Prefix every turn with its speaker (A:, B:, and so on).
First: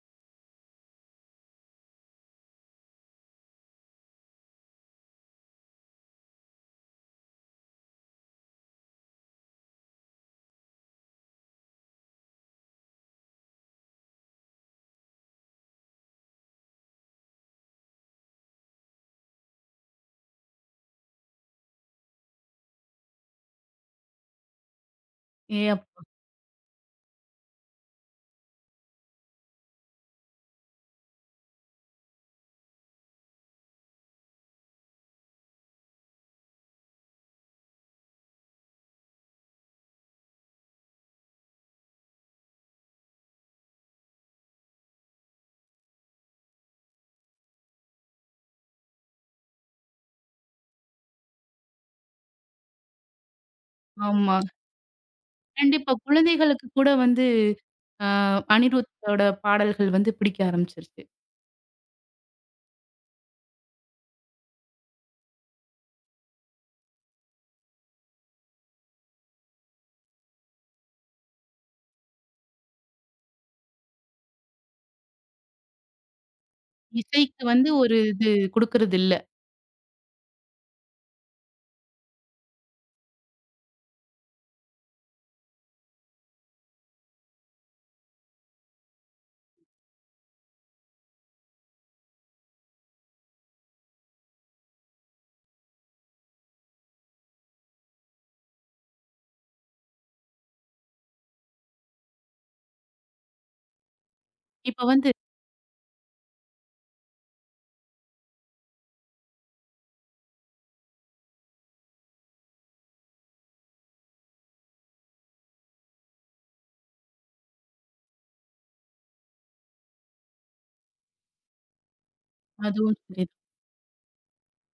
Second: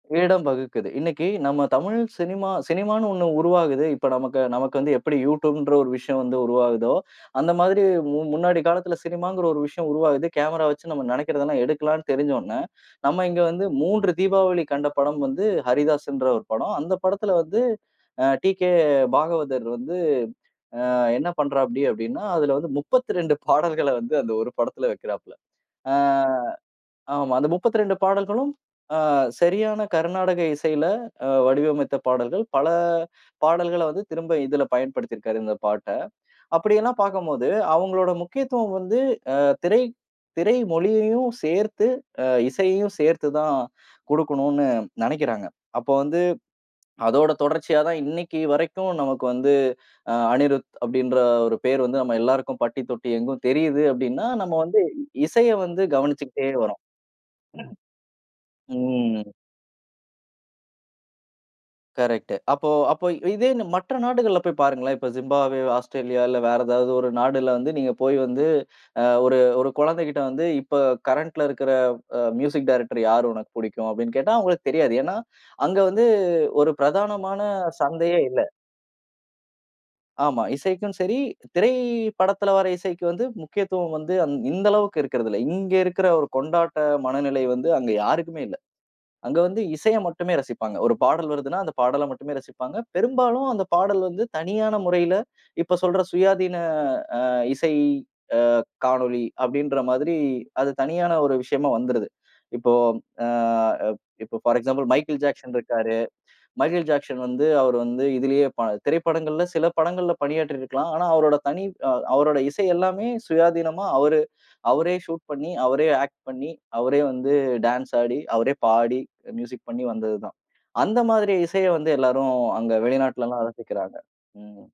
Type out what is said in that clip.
A: இடம் வகுக்குது. இன்னைக்கு நம்ம தமிழ் சினிமா சினிமான்னு ஒண்ணு உருவாகுது. இப்ப நமக்கு நமக்கு வந்து எப்டி யுட்யூப்ன்ற ஒரு விஷயம் வந்து உருவாகுதோ, அந்த மாதிரி முன் முன்னாடி காலத்துல சினிமாங்கிற ஒரு விஷயம் உருவாகுது. கேமராவச்சு நம்ம நெனைக்கிறதலாம் எடுக்கலாம்னு தெரிஞ்சோன, நம்ம இங்க வந்து 3 தீபாவளி கண்ட படம் வந்து ஹரிதாஸ்ன்ற ஒரு படம். அ, அந்தப் படத்துல வந்து அ டீகே பாகவதர் வந்து, அ என்ன பண்றாப்படி அப்டின்னா, அதுல வந்து 32 பாடல்கள வந்து அந்த 1 படத்துல வைக்கிறாப்புள்ள.
B: ஏ
A: அ
B: அப்பா!
A: ஆமா, அந்த 32 பாடல்களும் ஆ சரியான கருநாடக இசையில அ வடிவமைத்த பாடல்கள். பல பாடல்கள வந்து திரும்ப இதில பயன்படுத்திருக்காரு இந்த பாட்ட. அப்டியேல்லாம் பார்க்கும்போது அவங்களோட முக்கியத்துவம் வந்து, அ திரை திரை மொழியையும் சேர்த்து, அ இசையையும் சேர்த்துதான் குடுக்கணுன்னு நெனைக்கிறாங்க. அப்போ வந்து அதோட தொடர்ச்சியா தான் இன்னைக்கு வரைக்கும் நமக்கு வந்து, அ அனிருத் அப்டின்ற ஒரு பேரு வந்து நம்ம எல்லாருக்கும் பட்டி தொட்டி எங்கும் தெரியுது அப்டின்னா,
B: ஆமா.
A: நம்ம வந்து இசைய வந்து
B: கண்டிப்பா
A: கவனிச்சுக்கிட்டே
B: குழந்தைகளுக்குக்
A: வரோம்.
B: கூட வந்து அ அனிருத்தோட
A: ம்.
B: பாடல்கள் வந்து பிடிக்க ஆரம்பிச்சிருச்சு.
A: கரெக்ட்டு. அப்போ அப்போ இதே மற்ற நாடுகள்ல போய்ப் பாருங்களேன். இப்போ ஜிம்பாப்வே, ஆஸ்திரேலியா இல்ல வேற ஏதாவது ஒரு நாடுல வந்து நீங்கப் போய் வந்து அ ஒரு ஒரு குழந்தைகிட்ட வந்து இப்ப கரண்ட்ல இருக்குற அ மியூசிக் டைரக்டர் யாரு உனக்கு புடிக்கும் அப்டின்னு கேட்டா, அவுங்களுக்குத் தெரியாது. ஏன்னா அங்க வந்து ஒரு பிரதானமான
B: இசைக்கு வந்து ஒரு
A: சந்தையே
B: இது
A: இல்ல.
B: குடுக்கிறது இல்ல.
A: ஆமா இசைக்கும் சரி, திரைப்படத்துல வர இசைக்கு வந்து முக்கியத்துவம் வந்து இந்த அளவுக்கு இருக்கிறது இல்ல. இங்க இருக்கிற ஒரு கொண்டாட்ட மனநிலை வந்து அங்க யாருக்குமே இல்ல. அங்க வந்து இசைய மட்டுமே ரசிப்பாங்க. ஒரு பாடல் வருதுன்னா அந்தப் பாடல மட்டுமே ரசிப்பாங்க. பெரும்பாலும் அந்தப் பாடல் வந்து தனியான முறையில இப்ப சொல்ற சுயாதீன அ இசை அ காணொளி அப்டின்ற மாதிரி அது தனியான ஒரு விஷயமா வந்துருது. இப்போ அ இப்போ பார்
B: இப்ப
A: எக்சாம்பில்
B: வந்து
A: மைகேல் ஜாக்சன் இருக்காரு. மைகேல் ஜாக்சன் வந்து அவரு வந்து இதிலேயே ப திரைப்படங்கள்ல சில படங்களில்ல பணியாற்றி இருக்கலாம். ஆனா அவரோட தனி அ அவரோட இசை எல்லாமே சுயாதீனமா அவரு அவரே சூட் பண்ணி, அவரே ஆக்ட் பண்ணி, அவரே வந்து டான்ஸ் ஆடி, அவரே பாடி, மியூசிக் பண்ணி வந்தது தான். அந்த மாதிரி இசையை வந்து எல்லாரும் அங்க
B: அது ஓ [unintelligible]
A: வெளிநாட்டுலலாம் ரசிக்கிறாங்க, ம்.